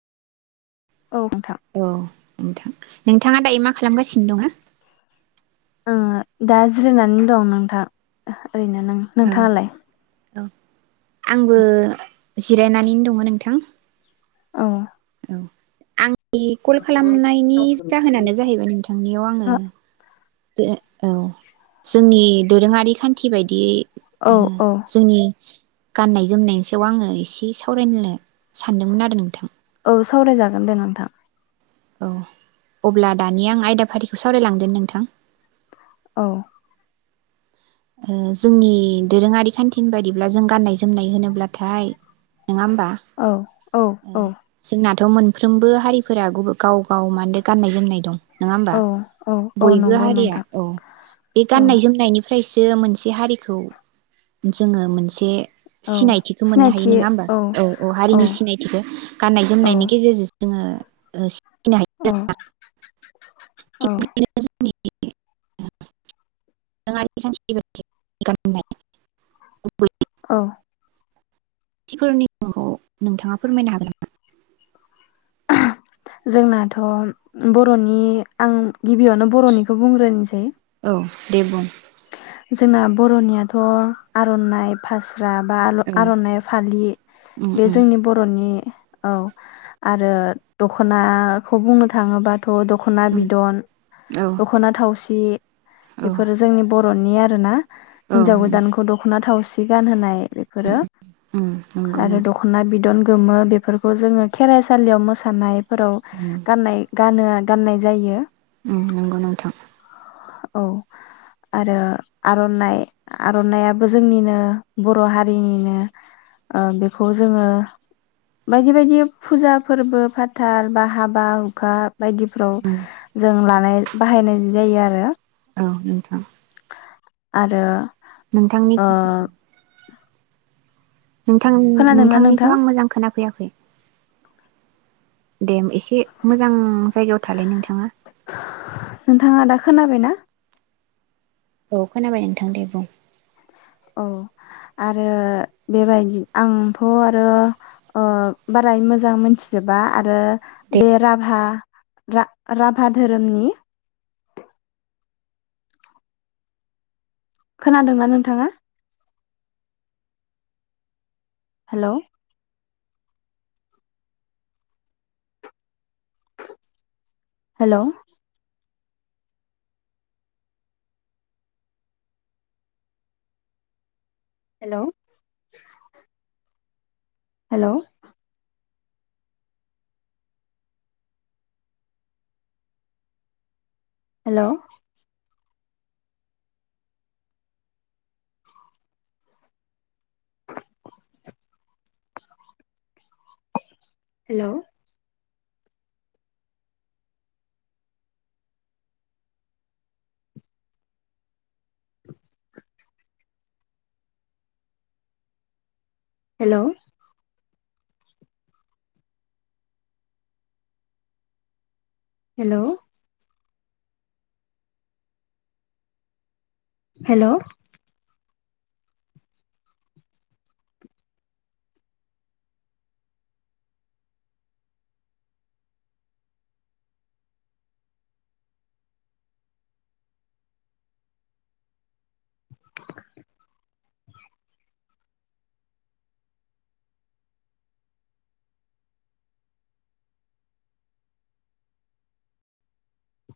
औ नोंथां औ नोंथां नोंथाङा दायो मा खालामगासिनो दङो? ओ दा जिरायनानै दं नोंथां। ओरैनो नों औ नोंथाङालाय? औ आंबो जिरायनानैनो दङ नोंथां। औ आं नि कल खालामनायनि जाहोनानो जाहैबाय नोंथांनियाव आङो ओ औ जोंनि दोरोङारि खान्थि बायदियै औ ओ औ जोंनि गाननाय जोमनायनि सायाव आङो इसे सावरायनोल सानदोंमोन आरो नोंथां औ सावराय जागोन दे नोंथां। औ अब्ला दानिया आं आयदाफारिखौ सावरायलांदोनि नोंथां। औ ओ जोंनि दोरोङारि खान्थिनि बायदिब्ला जों गान्नाय जोमनाय होनोब्लाथाय नङा होमबा औ औ औ थ मोनफ्रोमबो हारिफोरा गुबो गाव गाव माहोनो गाननाय जोमनाय दं। नोङा ओमबा औ औ औ बयबो नंगौ हारिया नोंथां औ बे औ गाननाय जोमनायनिफा फायसो मोनसे हारिखौ जोङो मोनसे औ सिनायथिखौ मोननो हायो सिनायथि नङा ओमबा औ औ हारिनि सिनायथिखौ गाननाय औ जोमनायनि गेजेरजों जोङो ओ सिनायनो औ औ [unintelligible] [unintelligible] औ थि फोरनि मुंखौ नोंथाङा फोरमायनो हागोन नामा? जोंनाथ' बर'नि आं गिबियावनो बर'निखौ बुंग्रोनिसै। औ दे बुं। जोंना बर'नियाथ आर'नाइ, फास फ्रा बा आल उम आर'नाइ फालि बे उम जोंनि बर'नि औ आरो दख'नाखौ बुंनो थाङोबाथ थ दख'ना उम बिदन, औ दखना थावसि औ बेफोर बर'नि आरोना? औ हिन्जाव नंगौ गोदानखौ दख'ना थावसि सि गानहोनाय। बेफोरो उम उम नंगौ आरो नोंथां दख'ना बिदन। गोमो बेफोरखौ जोङो खेराइसालियाव मोसानाय फोराव उम गाननाय गानो आन गाननाय जायो। उम नंगौ नोंथां। औ आरो आर'नाइ आर'नाइयाबो जोंनिनो बर' हारिनिनो ओ बेखौ जोङो बायदि बायदि फुजा फोरबो फाथाल बा हाबा हुखा बायदिफ्राव औ जों लानाय बाहायनाय जायो आरो औ नोंथां। आरो नोंथांनि ओ नोंथां खोनादोंना नोंथां नोंथांनिखौ आं मोजां खोनाफैयाखै। दे एसे मोजां जायगायाव थालाय नोंथाङा। नोंथाङा दा खोनाबायना? औ खोनाबाय नोंथां दे बुं। औ आरो बेबायदि आंथ' आरो ओ बारा मोजां मोनथिजोबा आरो दे बे राभा राभा धोरोमनि खोनादोंना नोंथाङा? Hello. Hello. Hello. Hello. Hello. Hello. Hello. Hello. Hello.